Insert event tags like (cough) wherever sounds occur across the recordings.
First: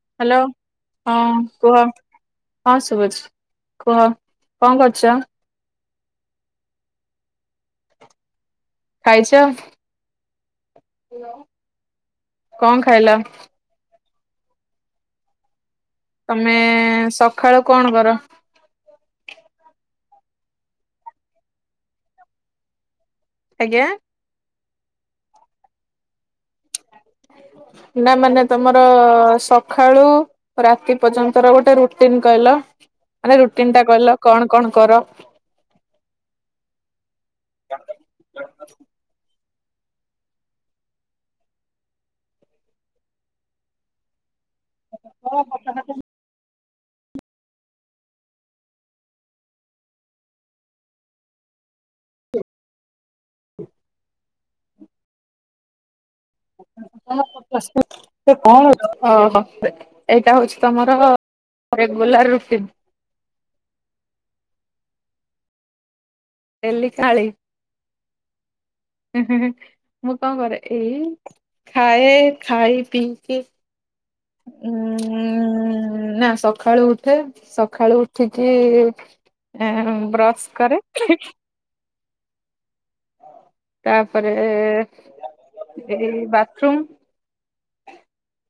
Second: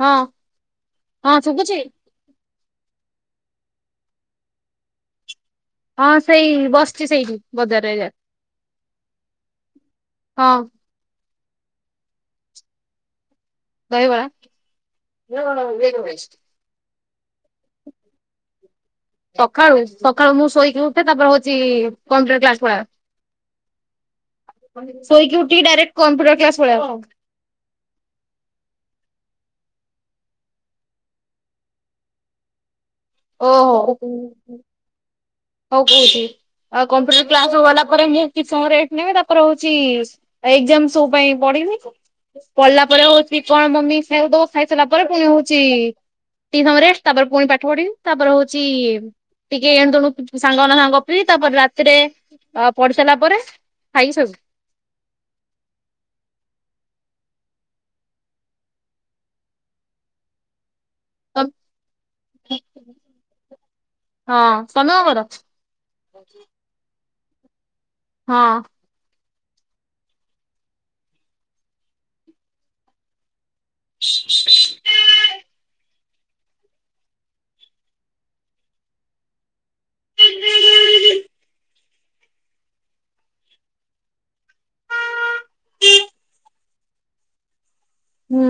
ହଁ ହ୍ୟାଲୋ ହଁ କୁହ। ହଁ ଶୁଭୁଛି କୁହ କଣ କରୁଛ? ହଁ ସେଇ ବସିଛି ସେଇଠି ବଜାରରେ ଯା ଖାଇଛ ହଁ କଣ ଖାଇଲ? ଦହିବରା (unintelligible) ନେ ସକାଳୁ କଣ କର? ସଖାଳୁ ସଖାଳୁ ମୁଁ ଶୋଇକି ଉଠେ ତାପରେ ହଉଛି କମ୍ପୁଟର କ୍ଲାସ ପଳାଏ। ଆଜ୍ଞା। ସୋଇକି ଉଠିକି ଡାଇରେକ୍ଟ କମ୍ପ୍ୟୁଟର କ୍ଲାସ ପଳାଏ। ନା ମାନେ ତମର ସଖାଳୁ ରାତି ପର୍ଯ୍ୟନ୍ତର ଗୋଟେ ରୁଟିନ କହିଲ ମାନେ ଓହୋ ରୁଟିନ ଟା କହିଲ କଣ କଣ କର। ହଉ କହୁଉଠି ଆଉ କମ୍ପୁଟର କ୍ଲାସ ଗଲା ପରେ ମୁଁ କିଛି ସମୟ ରେଷ୍ଟ ନେବି ତାପରେ ହଉଛି ଏଗଜାମ ସବୁ ପାଇଁ ପଡିବି ପଢିଲା ପରେ ହଉଛି କଣ ମମି ଖାଇବାକୁ ଦବ ଖାଇ ସାରିଲା ପରେ ପୁଣି ହଉଛି ଟିକେ ସମୟ ରେଷ୍ଟ ତାପରେ ପୁଣି ପାଠ ପଢିବି। ତାପରେ ହଉଛି ଟିକେ ଏଣୁ ତଣୁ ସାଙ୍ଗମାନଙ୍କ ସହ ଗପିବି ତାପରେ ରାତିରେ ଆଉ ପଢି ସାରିଲା ପରେ ଖାଇକି ସବୁ ଓହୋ ଏଇଟା ହଉଛି ତମର ହଁ ରେଗୁଲାର ରୁଟିନ। ହଁ ତମେ କଣ କର? ଡେଲି କାଳି। ହଁ ହୁଁ ହୁଁ ହୁଁ ମୁଁ କଣ କରେ ଏଇ ଖାଏ ଖାଇ ପିଇକି ଉଁ ନା ସଖାଳୁ ଉଠେ ସଖାଳୁ ଉଠିକି ଏ ବ୍ରଶ କରେ ତାପରେ ଏଇ ବାଥରୁମ୍ ହୁଁ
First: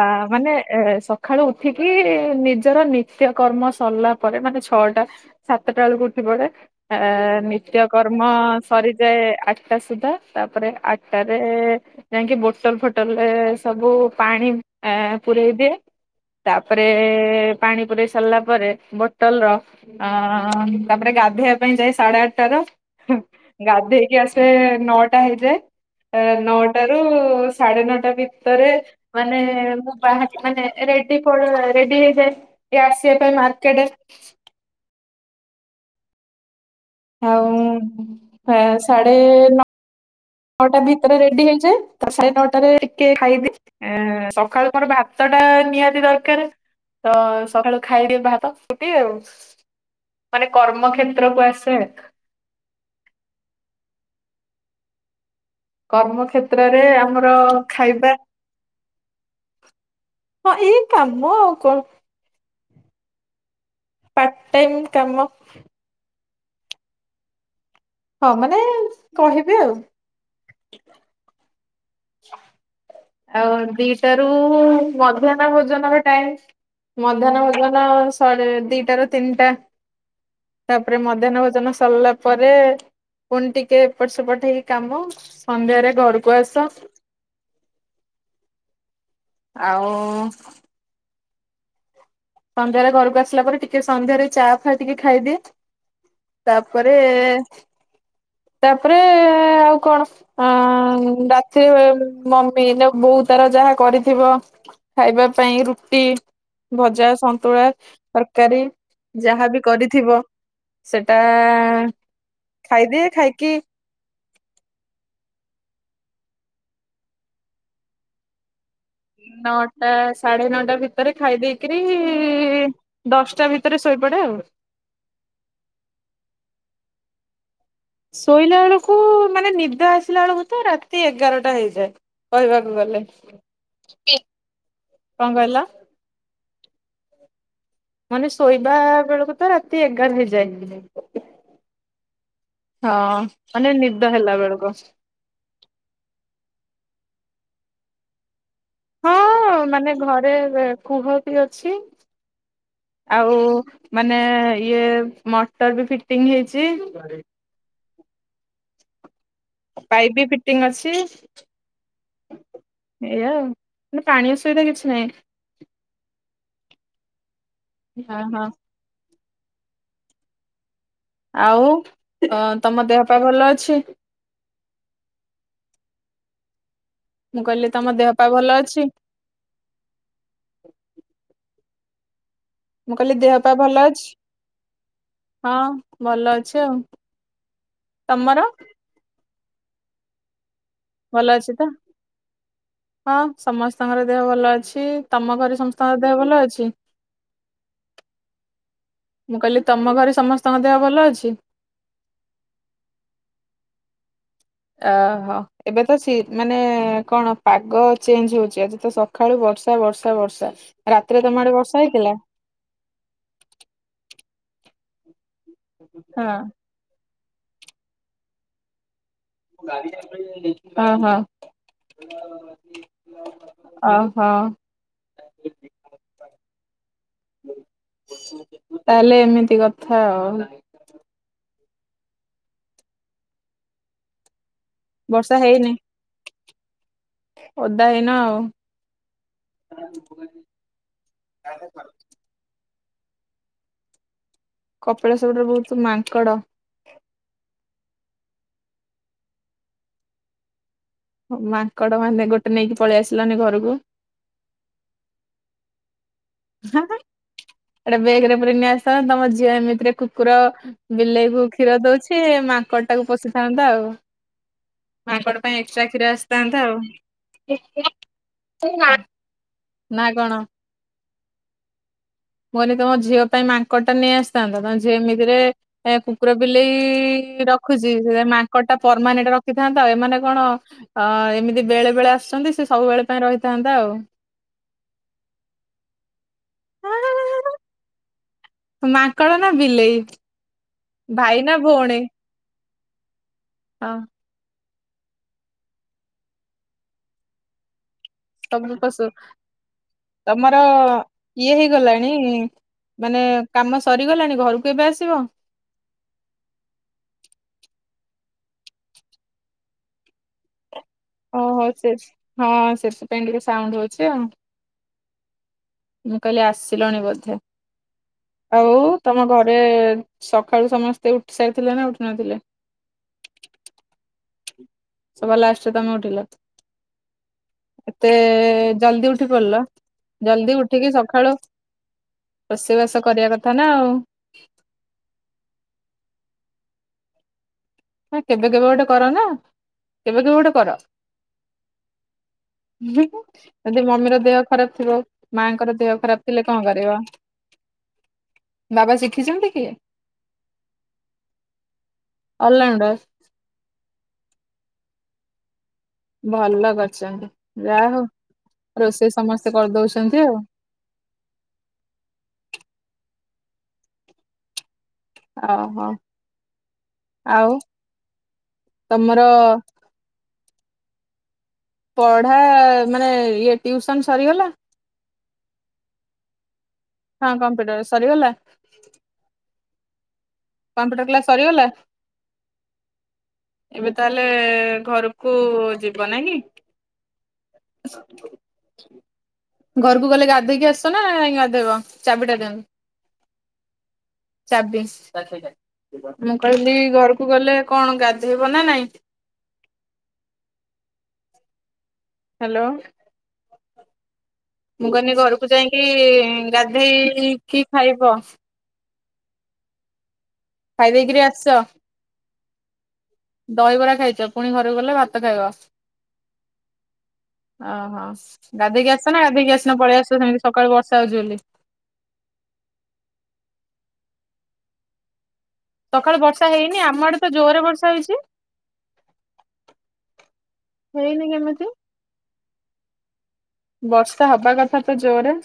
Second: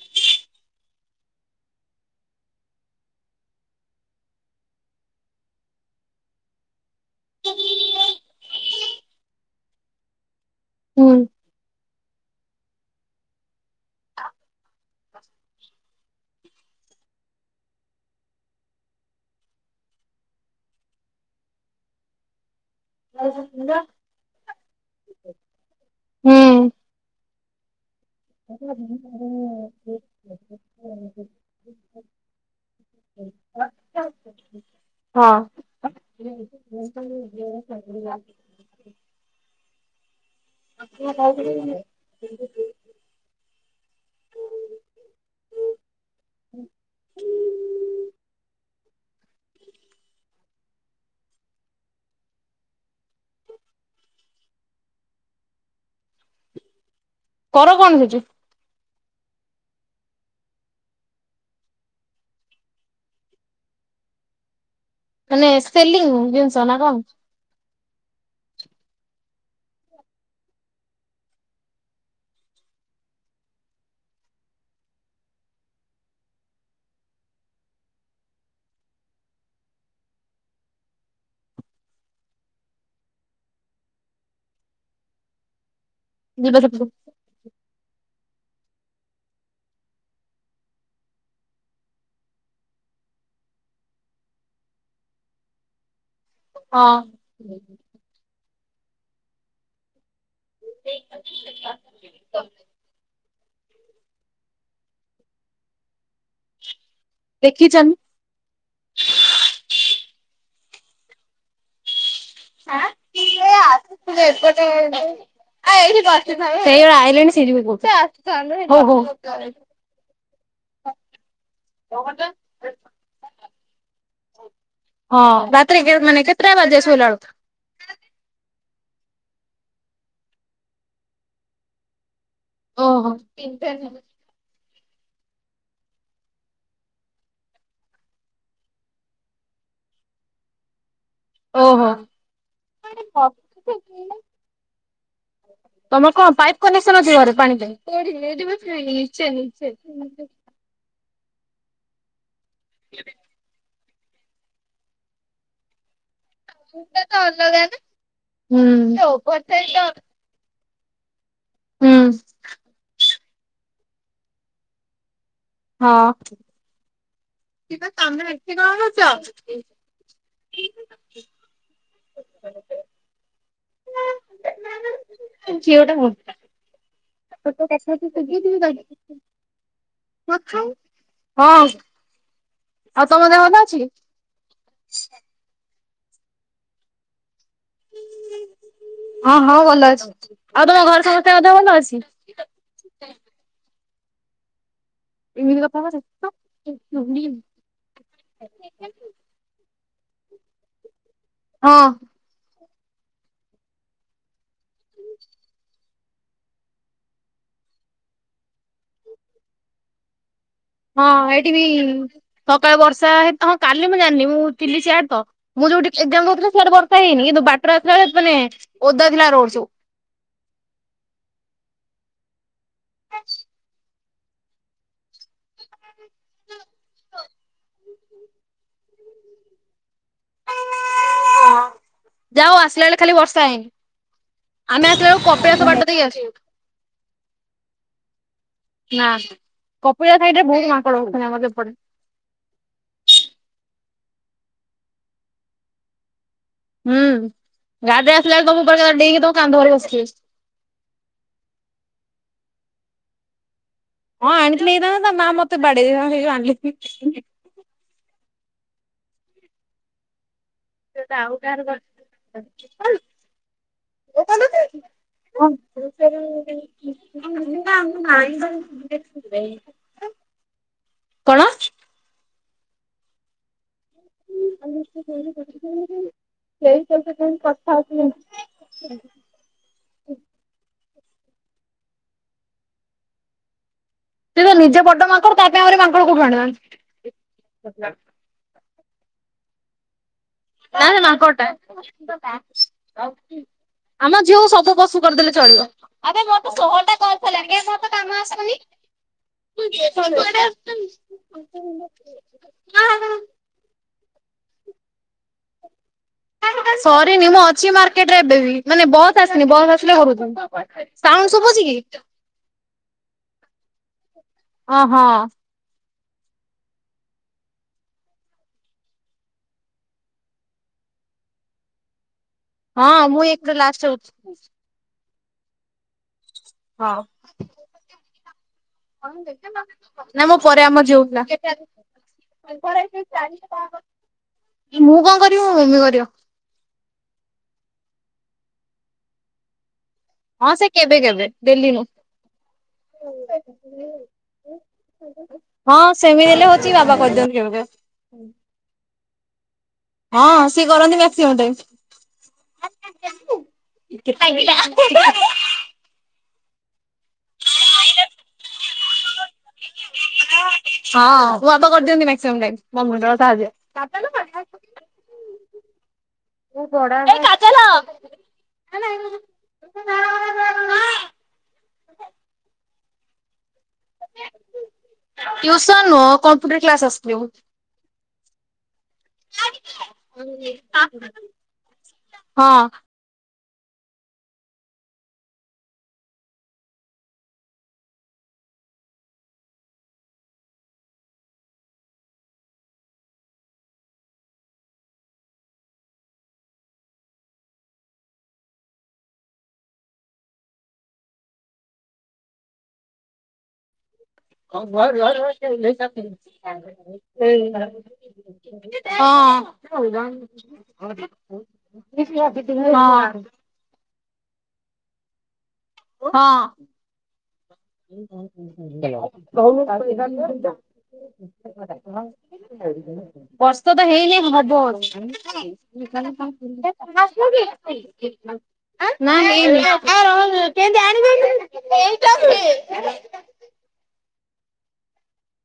ଅ ମାନେ ଏ ସକାଳୁ ଉଠିକି ନିଜର ନିତ୍ୟକର୍ମ ସରିଲା ପରେ ମାନେ ଛଅଟା ସାତଟା ବେଳକୁ ଉଠିପଡ଼େ। ଆ ନିତ୍ୟକର୍ମ ସରିଯାଏ ଆଠଟା ସୁଦ୍ଧା ତାପରେ ହୁଁ ଆଟାରେ ଯାଇକି ବୋଟଲ ଫୋଟଲ ରେ ସବୁ ପାଣି ପରେଇ ଦିଏ। ତାପରେ ପାଣି ପୁରାଇ ସାରିଲା ପରେ ବୋଟଲ ର ଅ ତାପରେ ଗାଧୋଇବା ପାଇଁ ଯାଇ ସାଢେ ଆଠଟା ର ହୁଁ। ଗାଧେଇକି ଆସେ ନଅଟା ହେଇଯାଏ ହଁ। ନଅଟା ଉ ସାଢେ ନଅଟା ଭିତରେ ମାନେ ମୁଁ ବା ମେ ରେଡି ରେଡି ହେଇଯାଏ ଆସିବା ପାଇଁ ମାର୍କେଟ ହଁ। ହ ସାଢ଼େ ନଅ ନଅଟା ଭିତରେ ରେଡି ହେଇଯାଏ। ସ ସାଢେ ନଅଟାରେ ଟିକେ ଖାଇଦି ସକାଳୁ ମୋର ଭାତ ଟା ନିହାତି ଦରକାର। ତ ସକାଳୁ ଖାଇଦି ଭାତ ଫୁଟି ଆଉ। ମାନେ କର୍ମକ୍ଷେତ୍ରକୁୁ ଆସେ। କର୍ମ କ୍ଷେତ୍ରରେ ଆମର କର କଣ ଖାଇବା। ସେଠି ହଁ ଏଇ କାମ ଆଉ କଣ। ପାର୍ଟ ଟାଇମ୍ କାମ। ମାନେ ସେଲିଙ୍ଗ ଜିନିଷ ନା କଣ? ହଁ ମାନେ କହିବି ଆଉ। ଆଉ ଦିଟାରୁ ମଧ୍ୟାହ୍ନ ଭୋଜନର ଟାଇମ ମଧ୍ୟାହ୍ନ ଭୋଜନ ଶେ ଦିଟାରୁ ତିନିଟା ତାପରେ ମଧ୍ୟାହ୍ନ ଭୋଜନ ସରିଲା ପରେ ପୁଣି ଟିକେ ଏପଟ ସେପଟ ହେଇକି କାମ ସନ୍ଧ୍ୟାରେ ଘରକୁ ଆସ। ହଁ ଆଉ ସନ୍ଧ୍ୟାରେ ଘରକୁ ଆସିଲା ପରେ ଟିକେ ସନ୍ଧ୍ୟାରେ ଚା ଫା ଟିକେ ଖାଇଦିଏ। ତାପରେ ତାପରେ ଆଉ କଣ? ହଁ ରାତିରେ ମମି ନା ବୋଉ ତାର ଯାହା କରିଥିବ। ଖାଇବା ପାଇଁ ରୁଟି, ଭଜା, ସନ୍ତୁଳା ଦେଖିଛନ୍ତି ତରକାରୀ। ଯାହାବି କରିଥିବ ସେଟା ଖାଇଦିଏ ଖାଇକି (inaudible) ଚା ନଅଟା ସାଢେ ନଅଟା ଭିତରେ ଖାଇ ଦେଇକିରି ଦଶଟା ଭିତରେ ଶୋଇପଡେ ଆଉ। ହଁ ରାତିରେ ମାନେ କେତଟା ବାଜେ ଶୋଇଲାାଲ ବଳକୁ? ଶୋଇଲା ବେଳକୁ ମାନେ ନିଦ ଆସିଲା ବେଳକୁ ତ ରାତି ଏଗାରଟା ହେଇଯାଏ। କହିବାକୁ ଗଲେ ଓହୋ କଣ କହିଲା? ମାନେ ଶୋଇବା ବେଳକୁ ତ ରାତି ଏଗାର ହେଇଯାଇନି। ଓହୋ ହଁ ମାନେ ନିଦ ହେଲା ବେଳକୁ। ତମର କଣ ପାଇପ୍ କନେକ୍ସନ ଅଛି ଘରେ ପାଣି ପାଇଁ? ହଁ ମାନେ ଘରେ କୁହ। ଅଛି। ଆଉ ମାନେ ଇଏ ମଟର ବି ଫିଟିଙ୍ଗ ହେଇଛି ମୁଟା ତ ଅଲଗା ନା। ପାଇପ୍ ବି ଫିଟିଙ୍ଗ ଅଛି। ଏଇଆଉ ମେ ପାଣି ଅସୁବିଧା କିଛି ନାହିଁ। ହଁ। ଶିବା ହଁ ତମେ ହଁ ଏଠି କଣ କରୁଛ? ଆଉ ତମ ଦେହ ପା ଭଲ ଅଛି? ଝିଅଟା ମ ମୁଁ କହିଲି ତମ ଦେହ ପା ଭଲ ଅଛି? ହଁ। ମୁଁ କହିଲି ଦେହ ପା ଭଲ ଅଛି? ହଁ ଭଲ ଅଛି ଆଉ। ତମର? ହଁ ହଁ ଭଲ ଅଛି ଆଉ ତମ ଘର ସମସ୍ତଙ୍କ ଦେହ ଭଲ ଅଛି? ହଁ ସମସ୍ତଙ୍କର ଦେହ ଭଲ ଅଛି। ତମ ଘରେ ଏମିତି କଥା ସମସ୍ତଙ୍କର କରେ ଦେହ ଭଲ ଅଛି? ମୁଁ କହିଲି ତମ ଘରେ ସମସ୍ତଙ୍କ ଦେହ ଭଲ ଅଛି? ହଁ। ଅହୋ ଏବେ ତ ସି ମାନେ କଣ ପାଗ ଚେଞ୍ଜ ହଉଚି ଆଜି ତ ସକାଳୁ ବର୍ଷା ବର୍ଷା ବର୍ଷା। ହଁ ରାତିରେ ତମ ଏଇଠି ଆଡେ ବି ବର୍ଷା ହେଇଥିଲା? ସକାଳେ ବର୍ଷା ହେ ହଁ କାଲି ମୁଁ ଜାଣିନି ମୁଁ ଥିଲି ସିଆଡ ତ ମୁଁ ଯୋଉଠି ଏକ୍ସାମ୍ ହଁ ଦଉଥିଲି ସେଆଡେ ବ ହେଇନି କିନ୍ତୁ ବାଟରେ ଆସିଲା ବେଳେ ମାନେ ଓଦା ଥିଲା ରୋଡ ସବୁ। ହଁ ହଁ। ଓହୋ। ତାହେଲେ ଏମିତି କଥା ଆଉ। ଯା ହଉ ଆସିଲା ବେଳେ ଖାଲି ବର୍ଷା ହେଇନି। ଆମେ ଆସିଲା ବେଳକୁ ବର୍ଷା କପିଳାସ ହେଇନି ବାଟ ଦେଇକି ଆସିଲୁ। ଓଦା ହେଇନ ଆଉ ନା କପିଳା ସାଇଡରେ ବହୁତ ମାଙ୍କଡ ଅଛନ୍ତି ଆମପଟେ। କପଳାସ ପଟେ ବହୁତ ମାଙ୍କଡ। ହୁଁ ଗାଡିରେ ଆସିଲା ବଳେ ସବୁ କହିବେ ଡେଇକି ତ କାନ୍ଧ ଉପରେ ବସିବେ। ମାଙ୍କଡ ମାନେ ଗୋଟେ ନେଇକି ପଳେଇ ଆସିଲାନି ଘରକୁ। ହଁ ଆଣିଥିଲି ହେଇଥାନ୍ତା ମାଆ ମତେ (unintelligible) ଗୋଟେ ବେଗରେ ପୂରେଇକି ନେଇ ଆସିଥାନ୍ତ ତମ ଝିଅ ଏମିତିରେ କୁକୁର ବିଲେଇ କୁ କ୍ଷୀର ଦଉଛି ମାଙ୍କଡ ଟାକୁ ପୋଷିଥାନ୍ତା ଆଉ। ମାଙ୍କଡ ପାଇଁ ଏକ୍ସଟ୍ରା କ୍ଷୀର ଆସିଥାନ୍ତା ଆଉ। ନା କଣ? କଣ? ମୁଁ କହିଲି ତମ ଝିଅ ପାଇଁ ମାଙ୍କଡ ଟା ନେଇଆସିଥାନ୍ତ ତମ ଝିଅ ଏମିତିରେ ଏ କୁକୁର ବିଲେଇ ରଖୁଛି ସେଥ ମାଙ୍କଡଟା ପରମାନେଣ୍ଟ ରଖ ରଖିଥାନ୍ତ। ଏମାନେ କଣ ଏ ଏମିତି ବେଳେ ବେଳେ ଆସୁଛନ୍ତି ସେ ସବୁବେଳେ ପାଇଁ ରହିଥାନ୍ତା ଆଉ। ସେତ ନିଜେ ବଡ ମାଙ୍କଡ ତା ପାଇଁ ଆହୁରି ମାଙ୍କଡ କୋଉଠି ଆଣିଥାନ୍ତି। ମାଙ୍କଡ଼ ନା ବିଲେଇ? ନା ନା ଭାଇ ମାଙ୍କଡ଼ଟା ନା ଭଉଣୀ ହଁ ଆମ ଝିଅକୁ ସବୁ ପଶୁ କରିଦେଲେ ଚଳିବ। (unintelligible) ତମର ଇଏ ହେଇଗଲାଣି ମାନେ କାମ ସରିଗଲାଣି ଘରକୁ ଏବେ ଆସିବ। ସରିନି ମୁଁ ଅଛି ମାର୍କେଟରେ ଏବେ ବି ମାନେ ବସ୍ ଆସିନି ବସ୍ ଆସିଲେ (unintelligible) ସାଉଣ୍ଡ ଓହୋ ଶୁଭୁଛି ସେ କି? ହଁ ସେଥି ପାଇଁ ଟିକେ ସାଉଣ୍ଡ ହଉଛି ଆଉ। ହଁ ହଁ ମୁଁ କହିଲି ଆସିଲଣି ବୋଧେ। ଆଉ ତମ ଘରେ ସକାଳୁ ସମସ୍ତେ ଉଠି ସାରିଥିଲେ ନା ଉଠୁ ନଥିଲେ। ହଁ ମୁଁ ଏକା ଲାଷ୍ଟରେ ଉଠି ସବା ଲାଷ୍ଟ ରେ ତମେ ଉଠିଲ? ହ ଏତେ ଜଲଦି ଉଠି ପଡିଲ? ନା ମୋ ଜଲଦି ପରେ ଆମ ଉଠିକି ଝିଅ ଉଠିଲା ସକାଳୁ ରୋଷେଇବାସ କରିବା କଥା ନା ଆଉ। ମୁଁ କଣ କରିବି ମୋ ମମି କରିବ। କେବେ କେବେ ଗୋଟେ କର ନା? କେବେ କେବେ ଗୋଟେ ହଁ କର। ସେ କେବେ କେବେ ଡେଲି ନୁ ଯଦି ମମିର ଦେହ ଖରାପ ଥିବ ମାଆଙ୍କର ହଁ ଦେହ ଖରାପ ସେମିତି ଥିଲେ ହେଲେ କଣ ହୋଉଛି କରିବ ବାବା କରିଦିଅନ୍ତ (unintelligible) ବାବା ଶିଖିଛନ୍ତି କି? ହଁ ସିଏ କରନ୍ତି ମାକ୍ସିମମ୍ ଟାଇମ୍। ଅଲରାଉଣ୍ଡର (inaudible) ଭଲ କରିଛନ୍ତି ଯାହା ହଉ ରୋଷେଇ ସମସ୍ତେ କରିଦଉଚନ୍ତି ଆଉ। ହଁ ମୋ ବାପା କରିଦିଅନ୍ତି ମାକ୍ସିମମ୍ ଟାଇମ୍ ମୋ ମୁଣ୍ଡ (unintelligible) ଓହୋ ଆଉ ତମର (inaudible) ପଢା ମାନେ ଇଏ ଟ୍ୟୁସନ ସରିଗଲା? ଟ୍ୟୁସନ ନୁହଁ କମ୍ପ୍ୟୁଟର କ୍ଲାସ୍ ଆସ ହଁ କମ୍ପ୍ୟୁଟର ସରିଗଲା। (unintelligible) କମ୍ପ୍ୟୁଟର କ୍ଲାସ୍ ସରିଗଲା। ହଁ ଏବେ ତାହେଲେ ଘରକୁ ଯିବ ନାଇଁକି। ଘରକୁ ଗଲେ ଗାଧେଇକି ଆସିଚନା ଗାଧେଇବ, ଚାବିଟା ଦିଅନ୍ତୁ। ଚାବି ମୁଁ କହିଲି ଘରକୁ ଗଲେ କଣ ଗାଧେଇବ ନା ନାଇଁ? ହାଲୋ କହିଲି ଘରକୁ ଯାଇକି (unintelligible) ଗାଧେଇକି ଖାଇବ ହଁ ଖାଇ ଦେଇକିରି ଆସିଛ ହଁ ଦହିବରା ଖାଇଚ ପୁଣି ଘରକୁ ଗଲେ ଭାତ ଖାଇବ। ହଁ। ଓହୋ ଗାଧେଇକି ଆସିଛ ନା ଗାଧେଇକି ଆସିନ ପଳେଇ ଆସିଛ ସେମିତି ସକାଳୁ ବର୍ଷା ହଉଛି ବୋଲି (unintelligible) ବର୍ଷା ତ ହେଇନି ହବ ବଧେ। ସକାଳୁ ବର୍ଷା ହେଇନି ଆମ ଆଡେ ତ ଜୋରରେ ବର୍ଷା ହେଇଛି (unintelligible) ହେଇନି କେମିତି। (unintelligible) ବର୍ଷା ହବା କଥା ତ ଜୋରେ।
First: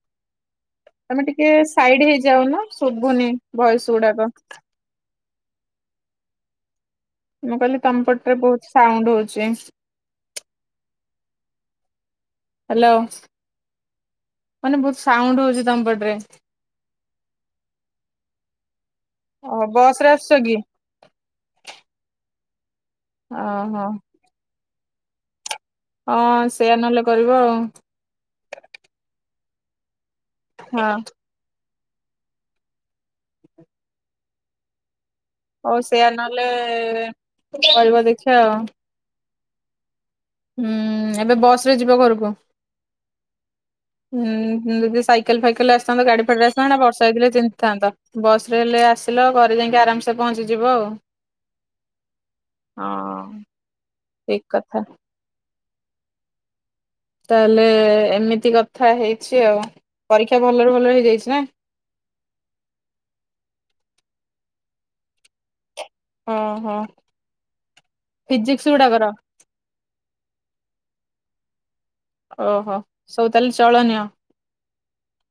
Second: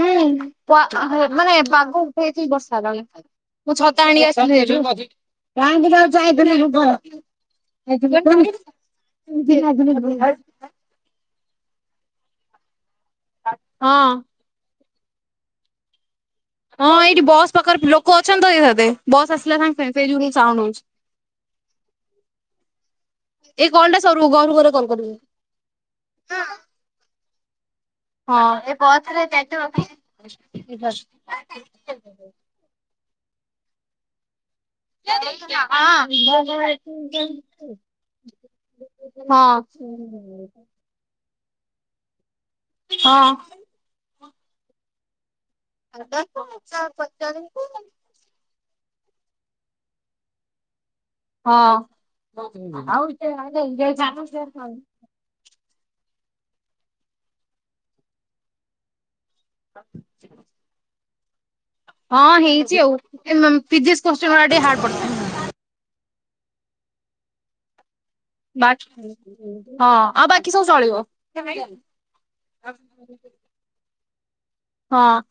ହୁଁ ପା ହଁ ଟିକେ ମାନେ ପାଗ ସାଇଡ ଉଠେଇଚି ହେଇଯାଉନ ବର୍ଷା ପାଗ ଶୁଭୁନି ମୁଁ ଭଏସ ଛତା ଗୁଡାକ ଆଣିଆସ ମୁଁ କହିଲି ତମ (unintelligible) ପଟରେ ବହୁତ ସାଉଣ୍ଡ ହଉଛି (unintelligible) ହ୍ୟାଲୋ। ହଁ। ମାନେ ବହୁତ ସାଉଣ୍ଡ ହଉଛି ତମ ପଟରେ। ହଁ ଏଇଠି ବସ୍ ପାଖରେ ଲୋକ ଅଛନ୍ତି ତ ଏଇ ସାଥେ ବସ୍ ଓ ଆସିଲା ସାଙ୍ଗେ ବସ ସାଙ୍ଗେ ସେଇ ରେ ଯଗୁ ଆସୁଛ କି ସାଉଣ୍ଡ ହଉଚି। ଏ ଓହୋ କଲ୍ ଟା ସରୁ ଘରୁକୁ ଗଲେ କଲ୍ କରିବୁ। ହଁ ସେଇଆା ନହେଲେ କରିବ ଆଉ। ହଁ (inaudible) ହଁ (unintelligible) ହଉ ସେଇଆ ନହେଲେ କରିବା ଦେଖିବା ଆଉ। ହଁ। ହୁଁ ଏବେ ବସ ରେ ଯିବ ଘରକୁ। ହଁ। ହୁଁ ହୁଁ ଯଦି ସାଇକେଲ ଫାଇକେଲ ରେ ଆସିଥାନ୍ତ ଗାଡି ଫାଡିରେ ଆସିଥାନ୍ତ ନା ବର୍ଷା ହେଇଥିଲେ ତିନ୍ତି ଥାନ୍ତ। ବସ ରେ ହେଲେ ଆସିଲ ଘରେ ଯାଇକି ଆରାମସେ ପହଞ୍ଚିଯିବ ଆଉ। ଠିକ କଥା ହଁ। ତାହେଲେ ଏମିତି କଥା ହେଇଚି ଆଉ ପରୀକ୍ଷା ଭଲରେ ଭଲରେ ହେଇଯାଇଚି ନା। ହଁ ହେଇଛି ଆଉ ଏ ମ ଫିଜିକ୍ସ କୋଶ୍ଚେନ ଉଡା ଟିକେ ହାର୍ଡ ପଡ଼ିଥିଲା। ଓଁ ହୋ। ହଁ ଆଉ ବାକି ସବୁ ଚଳିବ। ଓହୋ ସବୁ ତାହେଲେ ଚଳନିଅ। ହଁ।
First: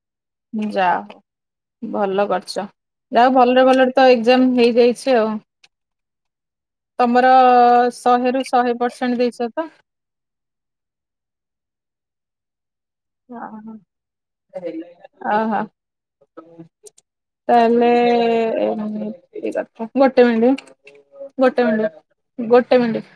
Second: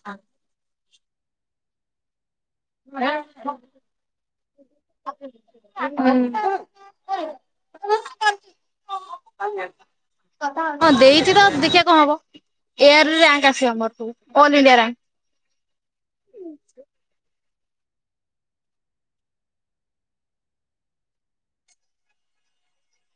ଯା ହୋଉ ଭଲ କରିଚ। ଯାହଉ ଭଲରେ ଭଲରେ ତ ଏକ୍ଜାମ ହେଇଯାଇଚି ଆଉ। ହୁଁ। ତମର ଶହେରୁୁ ଶହେ ପରସେଣ୍ଟ ଦେଇଛ ତ। ହଁ ଦେଇଚି ତ ଦେଖିବା କଣ ହବ ଏୟାର ରେଙ୍କ ଆସିବ ଅହୋ। ଆମର ସବୁ ଅଲ ଇଣ୍ଡିଆ ରିଆଙ୍କ। ଓହୋ। ତାହେଲେ ଏମିତି କଥା ଗୋଟେ ମିନଟ। ଗୋଟେ ମିନିଟ୍ ଗୋଟେ ମିନିଟ୍।